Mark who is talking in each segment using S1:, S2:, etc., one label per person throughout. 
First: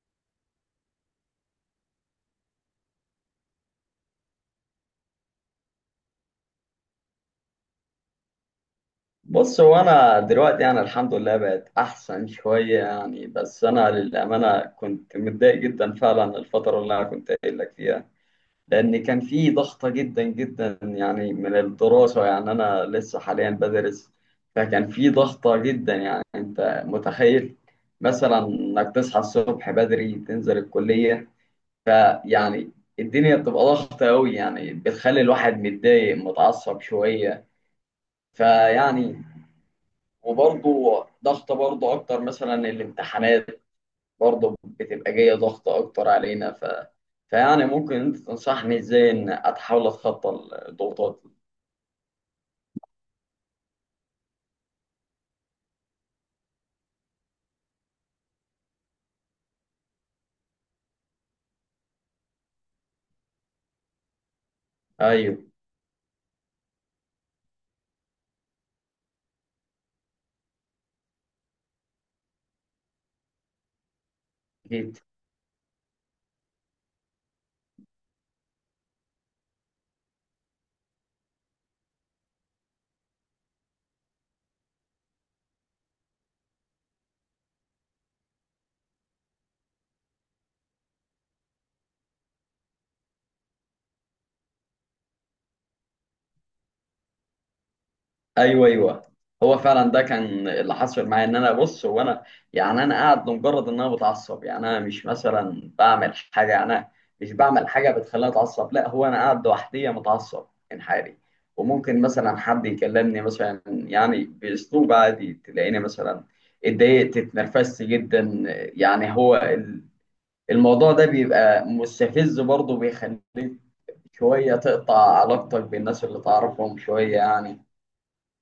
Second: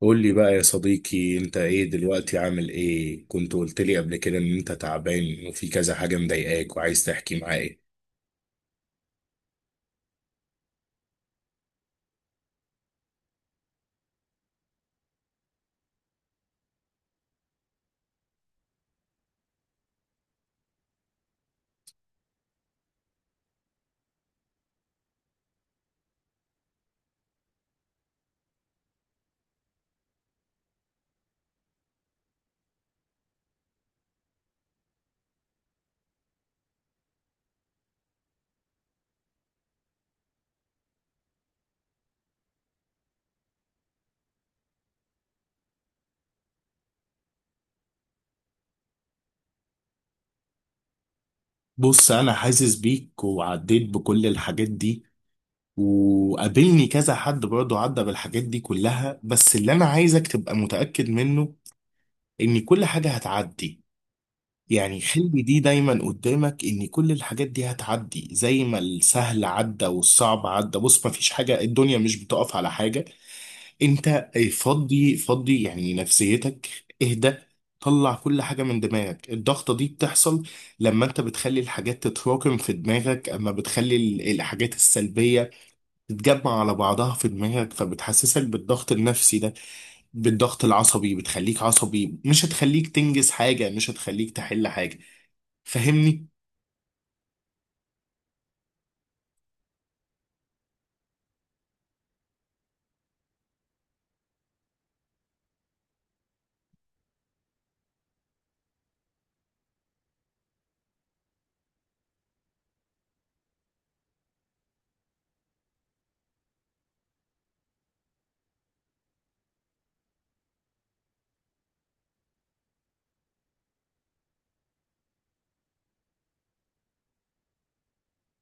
S1: قول لي بقى يا صديقي، انت ايه دلوقتي؟ عامل ايه؟ كنت قلت لي قبل كده ان انت تعبان وفي كذا حاجة مضايقاك وعايز تحكي معايا.
S2: بص، هو انا دلوقتي يعني الحمد لله بقت احسن شويه يعني. بس انا للامانه كنت متضايق جدا فعلا الفتره اللي انا كنت قايل لك فيها، لان كان في ضغطه جدا جدا يعني من الدراسه. يعني انا لسه حاليا بدرس، فكان في ضغطه جدا. يعني انت متخيل مثلا انك تصحى الصبح بدري تنزل الكليه، فيعني الدنيا بتبقى ضغطه قوي، يعني بتخلي الواحد متضايق متعصب شويه. فيعني وبرضه ضغط برضه اكتر مثلا الامتحانات برضه بتبقى جايه ضغط اكتر علينا فيعني ممكن انت تنصحني ازاي ان اتحاول اتخطى الضغوطات دي؟
S1: بص، انا حاسس بيك وعديت بكل الحاجات دي، وقابلني كذا حد برضه عدى بالحاجات دي كلها. بس اللي انا عايزك تبقى متأكد منه ان كل حاجة هتعدي. يعني
S2: ايوه.
S1: خلي دي دايما قدامك، ان كل الحاجات دي هتعدي زي ما السهل عدى والصعب عدى. بص، مفيش حاجة، الدنيا مش بتقف على حاجة. انت
S2: اكيد.
S1: فضي فضي يعني نفسيتك، اهدى، طلع كل حاجة من دماغك. الضغطة دي بتحصل لما انت بتخلي الحاجات تتراكم في دماغك، اما بتخلي الحاجات السلبية تتجمع على بعضها في دماغك، فبتحسسك بالضغط النفسي ده، بالضغط العصبي، بتخليك عصبي، مش هتخليك تنجز حاجة، مش هتخليك تحل حاجة. فاهمني؟
S2: ايوه، ايوه. هو فعلا ده كان اللي حصل معايا، ان انا، بص هو انا يعني انا قاعد لمجرد ان انا بتعصب. يعني انا مش مثلا بعمل حاجه، يعني انا مش بعمل حاجه بتخليني اتعصب، لا هو انا قاعد لوحدي متعصب انحالي. وممكن مثلا حد يكلمني مثلا يعني باسلوب عادي تلاقيني مثلا اتضايقت اتنرفزت جدا. يعني هو الموضوع ده بيبقى مستفز، برضه بيخليك شويه تقطع علاقتك بالناس اللي تعرفهم شويه يعني.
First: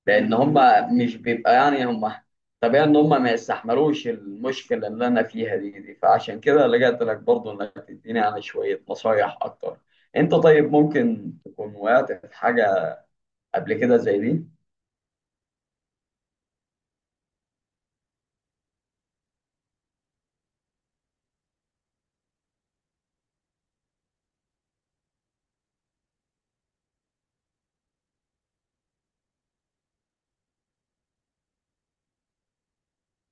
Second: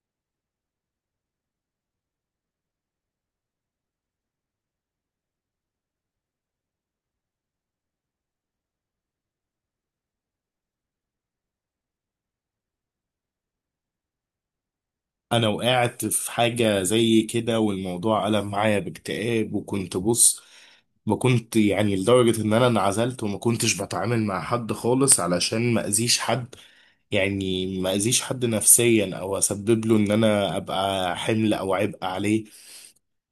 S2: لان هم مش بيبقى، يعني هم طبيعي ان هم ما يستحملوش المشكله اللي انا فيها دي، فعشان كده لجأت لك برضه انك تديني يعني شويه نصايح اكتر. انت طيب ممكن تكون وقعت في حاجه قبل كده زي دي؟
S1: انا وقعت في حاجة زي كده والموضوع قلب معايا باكتئاب، وكنت بص، ما كنت يعني لدرجة ان انا انعزلت وما كنتش بتعامل مع حد خالص علشان ما اذيش حد، يعني ما اذيش حد نفسيا او اسبب له ان انا ابقى حمل او عبء عليه.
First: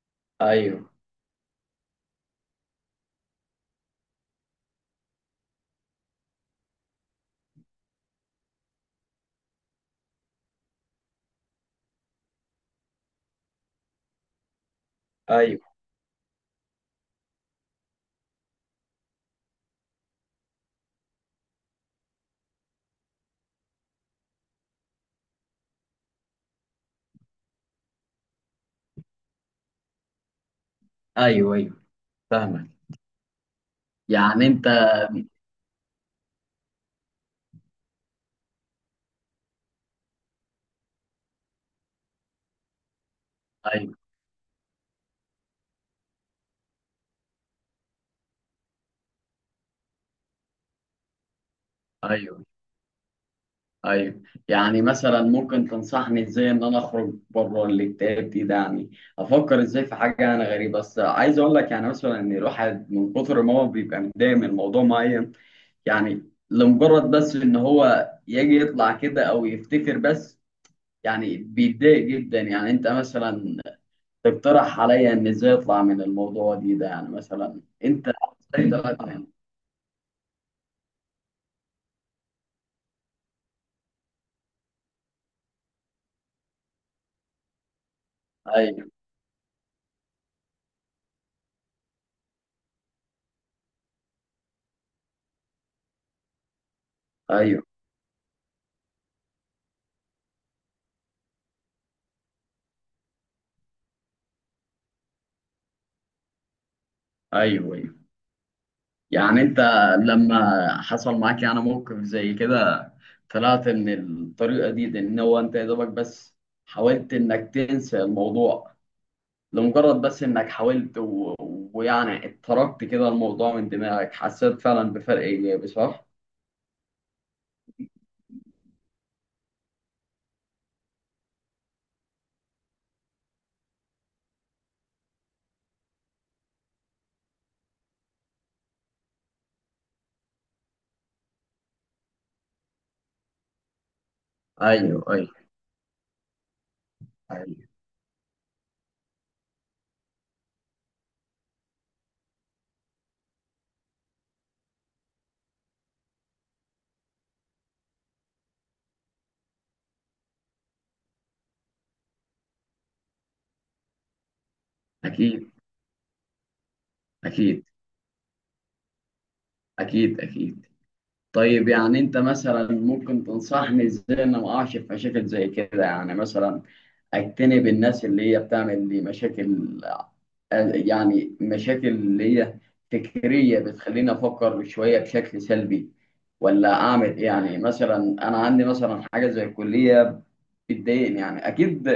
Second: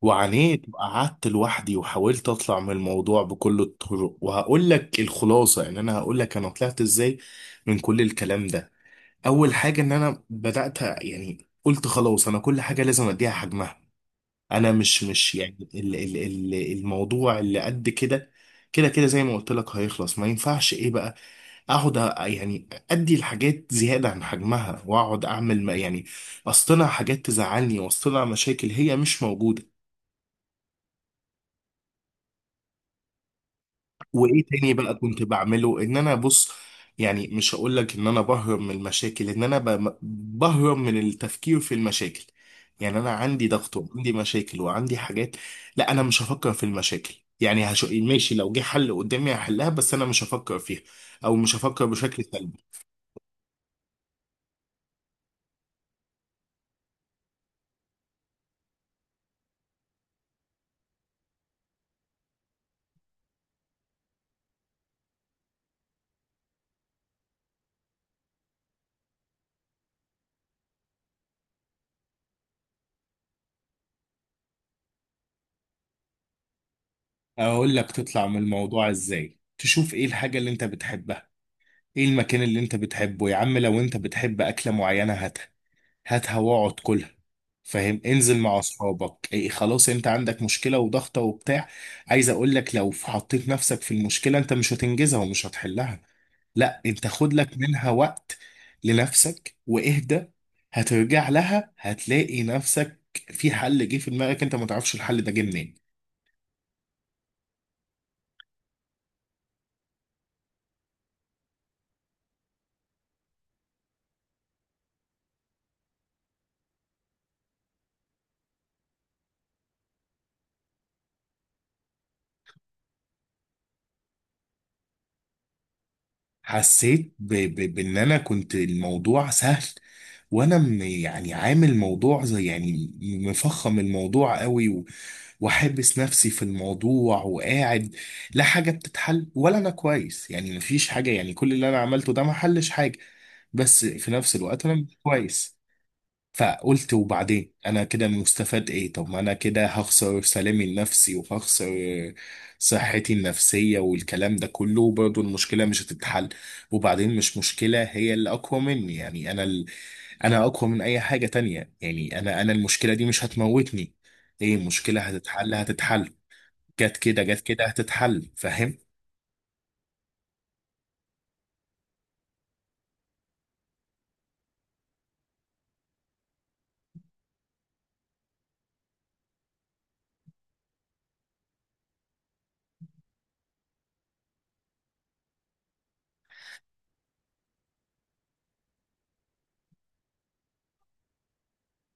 S1: وعانيت
S2: ايوه،
S1: وقعدت لوحدي وحاولت اطلع من الموضوع بكل الطرق. وهقول لك الخلاصة، يعني انا هقول لك انا طلعت ازاي من كل الكلام ده. اول حاجه ان انا بدات يعني قلت خلاص، انا كل حاجه لازم اديها حجمها. انا مش
S2: ايوه.
S1: يعني ال الموضوع اللي قد كده، كده كده زي ما قلت لك هيخلص. ما ينفعش ايه بقى، اقعد يعني ادي الحاجات زياده عن حجمها، واقعد اعمل ما يعني اصطنع حاجات تزعلني واصطنع مشاكل هي مش موجوده.
S2: ايوه، ايوه. فاهمك.
S1: وايه
S2: يعني
S1: تاني
S2: انت،
S1: بقى كنت بعمله؟ ان انا بص، يعني مش هقول لك ان انا بهرب من المشاكل، ان انا بهرب من التفكير في المشاكل. يعني انا عندي ضغط
S2: ايوه،
S1: وعندي مشاكل وعندي حاجات، لا انا مش هفكر في المشاكل. يعني ماشي، لو جه حل قدامي هحلها، بس انا مش هفكر فيها، او مش هفكر بشكل
S2: ايوه.
S1: سلبي.
S2: ايوه يعني مثلا ممكن تنصحني ازاي ان انا اخرج بره الاكتئاب دي ده، يعني افكر ازاي في حاجه انا غريبه. بس عايز اقول لك يعني مثلا ان الواحد من كتر ما هو بيبقى متضايق من موضوع معين، يعني لمجرد بس ان هو يجي يطلع كده او يفتكر بس يعني بيتضايق جدا. يعني انت مثلا تقترح عليا ان ازاي اطلع من الموضوع دي ده، يعني مثلا
S1: اقول لك
S2: انت
S1: تطلع من
S2: ازاي
S1: الموضوع
S2: طلعت منه؟
S1: ازاي، تشوف ايه الحاجة اللي انت بتحبها، ايه المكان اللي انت بتحبه يا عم. لو انت بتحب اكلة معينة هاتها واقعد كلها، فاهم؟ انزل مع
S2: ايوه،
S1: اصحابك. إيه، خلاص، انت عندك مشكله وضغطه وبتاع، عايز اقول لك لو حطيت نفسك في المشكله انت مش هتنجزها ومش هتحلها. لا، انت خد لك
S2: ايوه.
S1: منها وقت لنفسك واهدى، هترجع لها هتلاقي نفسك في حل جه في دماغك، انت ما تعرفش الحل ده جه منين.
S2: ايوه. يعني انت لما حصل معاك يعني موقف زي كده، طلعت من الطريقة دي، ان هو انت يا دوبك بس حاولت انك تنسى الموضوع؟ لمجرد بس انك حاولت ويعني اتركت كده الموضوع من دماغك حسيت فعلا بفرق ايجابي، صح؟
S1: حسيت بان انا كنت الموضوع سهل، وانا يعني عامل موضوع زي يعني مفخم الموضوع قوي، واحبس نفسي في الموضوع وقاعد. لا حاجة بتتحل ولا انا كويس، يعني مفيش حاجة، يعني كل اللي انا عملته ده ما حلش حاجة، بس في نفس الوقت انا مش
S2: ايوه، ايوه.
S1: كويس. فقلت وبعدين
S2: ايوه.
S1: انا كده مستفاد ايه؟ طب ما انا كده هخسر سلامي النفسي، وهخسر صحتي النفسية والكلام ده كله، وبرضه المشكلة مش هتتحل. وبعدين مش مشكلة هي اللي اقوى مني، يعني انا انا اقوى من اي حاجة تانية. يعني انا، انا المشكلة دي مش هتموتني. ايه، المشكلة
S2: اكيد.
S1: هتتحل هتتحل، جت كده جت كده
S2: اكيد،
S1: هتتحل، فاهم؟
S2: اكيد. اكيد. طيب يعني انت مثلا ممكن تنصحني ازاي ان ما اقعش في مشاكل زي كده؟ يعني مثلا اجتنب الناس اللي هي بتعمل لي مشاكل، يعني مشاكل اللي هي فكرية بتخليني افكر شوية بشكل سلبي، ولا اعمل ايه؟ يعني مثلا انا عندي مثلا حاجة زي الكلية بتضايقني يعني. اكيد،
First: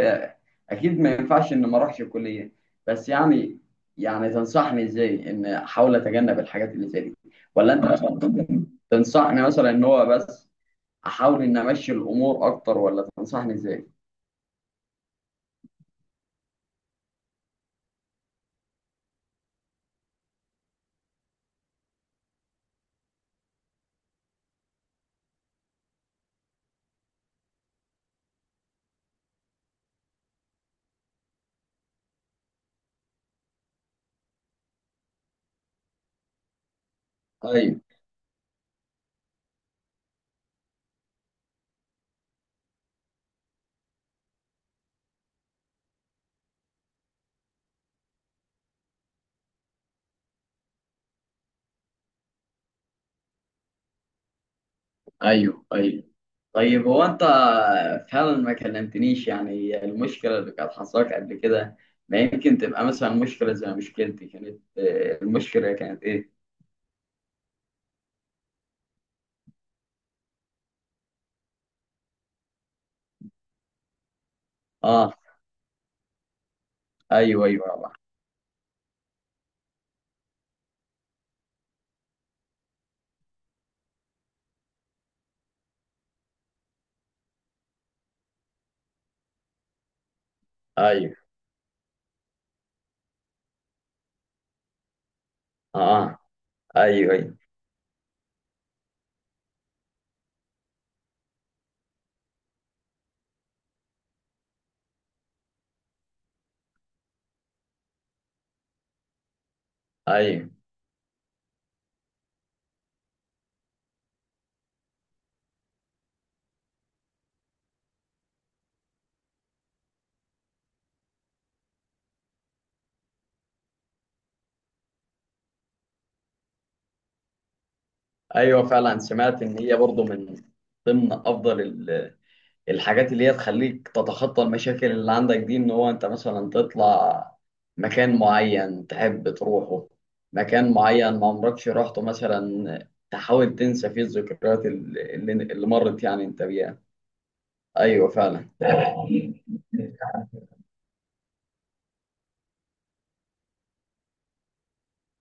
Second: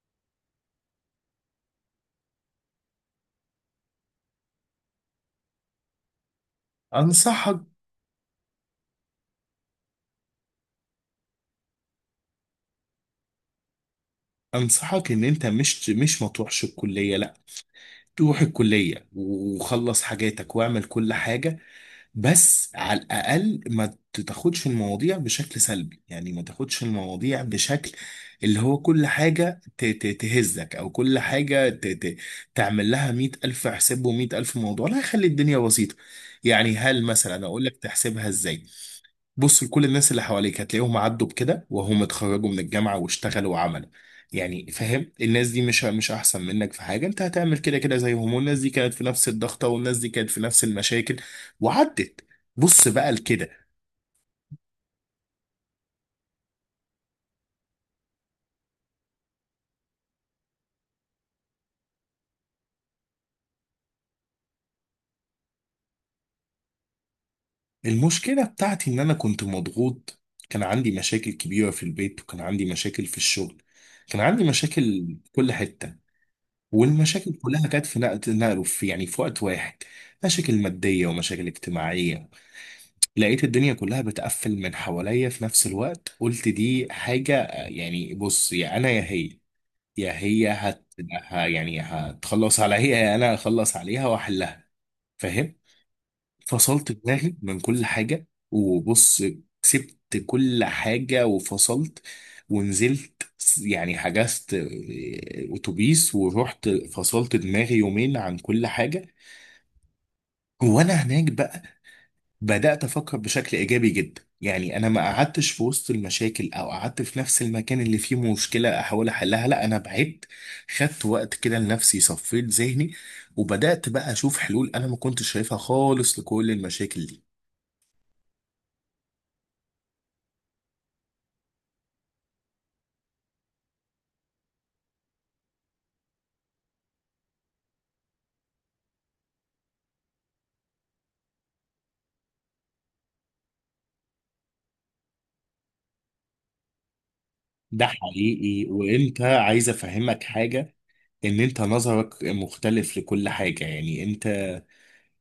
S2: اكيد ما ينفعش ان ما اروحش الكلية، بس يعني تنصحني ازاي ان احاول اتجنب الحاجات اللي زي دي؟
S1: انصحك
S2: ولا انت مثلا تنصحني مثلا ان هو بس احاول ان امشي الامور اكتر، ولا تنصحني ازاي؟
S1: انصحك ان انت مش ما تروحش الكليه، لا، تروح الكليه وخلص حاجاتك واعمل كل حاجه. بس على الاقل ما تاخدش المواضيع بشكل سلبي، يعني ما تاخدش المواضيع بشكل اللي هو كل حاجه تهزك، او كل حاجه تعمل لها مية الف حساب ومية الف موضوع. لا، خلي الدنيا بسيطه. يعني هل مثلا اقول لك
S2: ايوه،
S1: تحسبها ازاي؟ بص، لكل الناس اللي حواليك هتلاقيهم عدوا بكده، وهم اتخرجوا من الجامعة واشتغلوا وعملوا. يعني فاهم، الناس دي مش احسن منك في حاجة، انت هتعمل كده كده زيهم. والناس دي كانت في نفس الضغطة، والناس دي كانت في نفس المشاكل، وعدت. بص بقى لكده،
S2: ايوه. ايوه. طيب هو انت فعلا ما كلمتنيش يعني المشكله اللي كانت حصلك قبل كده، ما يمكن تبقى مثلا مشكله زي مشكلتي. كانت المشكله كانت ايه؟
S1: المشكلة بتاعتي ان انا كنت مضغوط، كان عندي مشاكل كبيرة في البيت، وكان عندي مشاكل في الشغل، كان عندي مشاكل
S2: اه.
S1: في كل حتة، والمشاكل
S2: ايوه، ايوه،
S1: كلها كانت
S2: يابا.
S1: في في يعني في وقت واحد، مشاكل مادية ومشاكل اجتماعية. لقيت الدنيا كلها بتقفل من حواليا في نفس الوقت. قلت دي حاجة، يعني بص، يا أنا يا هي، يا هي
S2: ايوه.
S1: يعني هتخلص عليا، يا أنا هخلص عليها وأحلها، فاهم؟
S2: اه.
S1: فصلت
S2: ايوه،
S1: دماغي
S2: ايوه.
S1: من كل حاجة وبص، سبت كل حاجة وفصلت، ونزلت. يعني حجزت أتوبيس ورحت فصلت دماغي يومين عن كل حاجة.
S2: ايوه،
S1: وأنا هناك بقى بدأت أفكر بشكل إيجابي جدا. يعني أنا ما قعدتش في وسط المشاكل، أو قعدت في نفس المكان اللي فيه مشكلة أحاول أحلها، لا، أنا بعدت، خدت وقت كده لنفسي، صفيت ذهني، وبدأت بقى أشوف حلول أنا ما كنتش شايفها خالص لكل المشاكل دي.
S2: ايوه فعلا سمعت ان هي برضو من ضمن افضل الحاجات اللي هي تخليك تتخطى المشاكل اللي عندك دي، ان هو انت مثلا تطلع مكان معين تحب تروحه، مكان معين ما عمركش رحته، مثلا تحاول تنسى فيه الذكريات اللي مرت يعني انت بيها.
S1: ده
S2: ايوه فعلا.
S1: حقيقي. وأنت عايز أفهمك حاجة، إن أنت نظرك مختلف لكل حاجة. يعني أنت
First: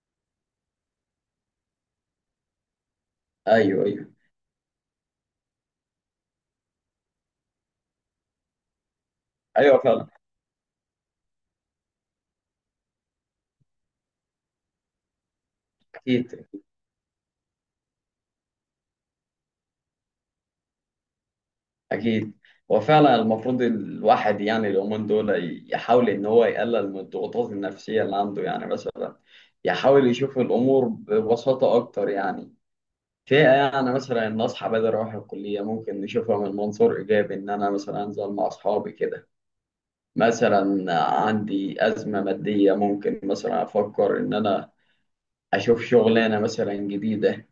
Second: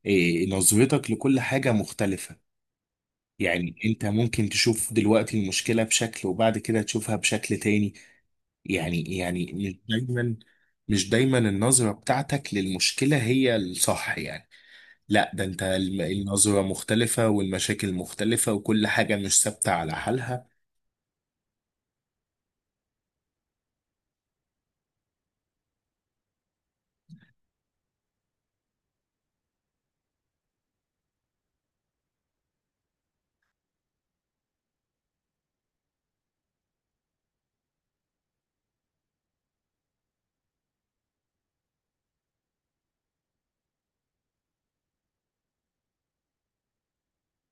S1: نظرتك لكل حاجة مختلفة. يعني
S2: ايوه،
S1: أنت
S2: ايوه.
S1: ممكن تشوف دلوقتي المشكلة بشكل، وبعد كده تشوفها بشكل تاني. يعني، يعني مش
S2: ايوه فعلا.
S1: دايما، مش دايما النظرة بتاعتك للمشكلة هي الصح. يعني لا، ده انت
S2: اكيد.
S1: النظرة مختلفة، والمشاكل مختلفة، وكل حاجة مش ثابتة على حالها.
S2: اكيد. هو فعلا المفروض الواحد يعني اليومين دول يحاول ان هو يقلل من الضغوطات النفسيه اللي عنده. يعني مثلا يحاول يشوف الامور ببساطه اكتر. يعني في يعني مثلا ان اصحى بدري اروح الكليه ممكن نشوفها من منظور ايجابي، ان انا مثلا انزل مع اصحابي كده. مثلا عندي ازمه ماديه ممكن مثلا افكر ان انا اشوف شغلانه مثلا جديده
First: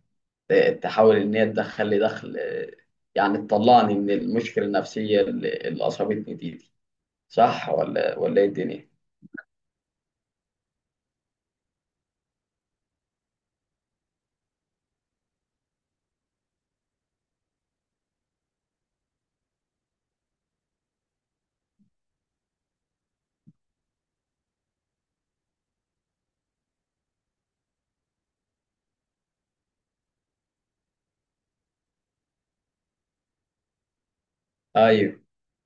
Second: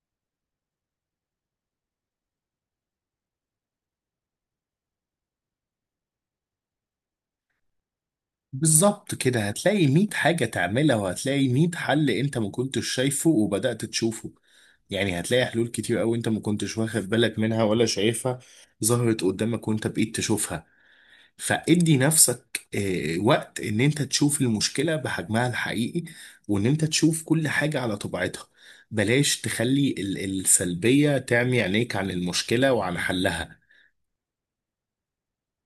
S2: تحاول ان هي تدخل لي دخل، يعني تطلعني من المشكله النفسيه اللي اصابتني دي. صح ولا ايه الدنيا؟
S1: بالظبط كده، هتلاقي مية حاجة تعملها، وهتلاقي مية حل انت ما كنتش شايفه وبدأت تشوفه. يعني هتلاقي حلول كتير قوي انت ما كنتش واخد بالك منها ولا شايفها، ظهرت قدامك وانت بقيت تشوفها. فادي نفسك وقت ان انت تشوف المشكلة بحجمها الحقيقي، وان انت تشوف كل حاجة على طبيعتها. بلاش تخلي السلبية تعمي عينيك عن المشكلة وعن حلها.
S2: ايوه.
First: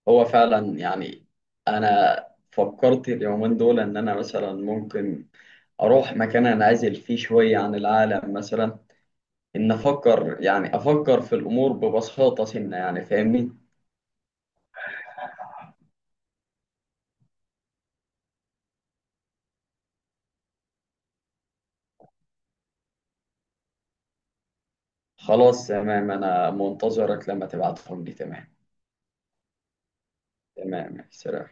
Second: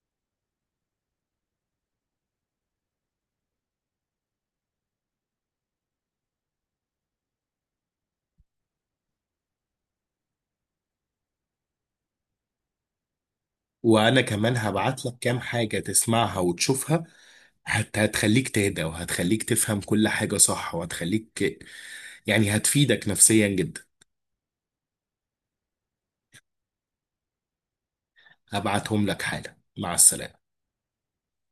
S2: هو فعلا يعني انا فكرت اليومين دول ان انا مثلا ممكن اروح مكان انعزل فيه شويه عن العالم، مثلا ان افكر، يعني افكر في الامور ببساطه سنه يعني. فاهمني؟
S1: وانا كمان هبعت لك كام حاجة تسمعها وتشوفها، هتخليك تهدى، وهتخليك تفهم كل حاجة صح، وهتخليك يعني هتفيدك نفسيا جدا.
S2: خلاص، تمام. انا منتظرك لما تبعتهم لي. تمام.
S1: هبعتهم لك حالا، مع السلامة.
S2: تمام، سلام.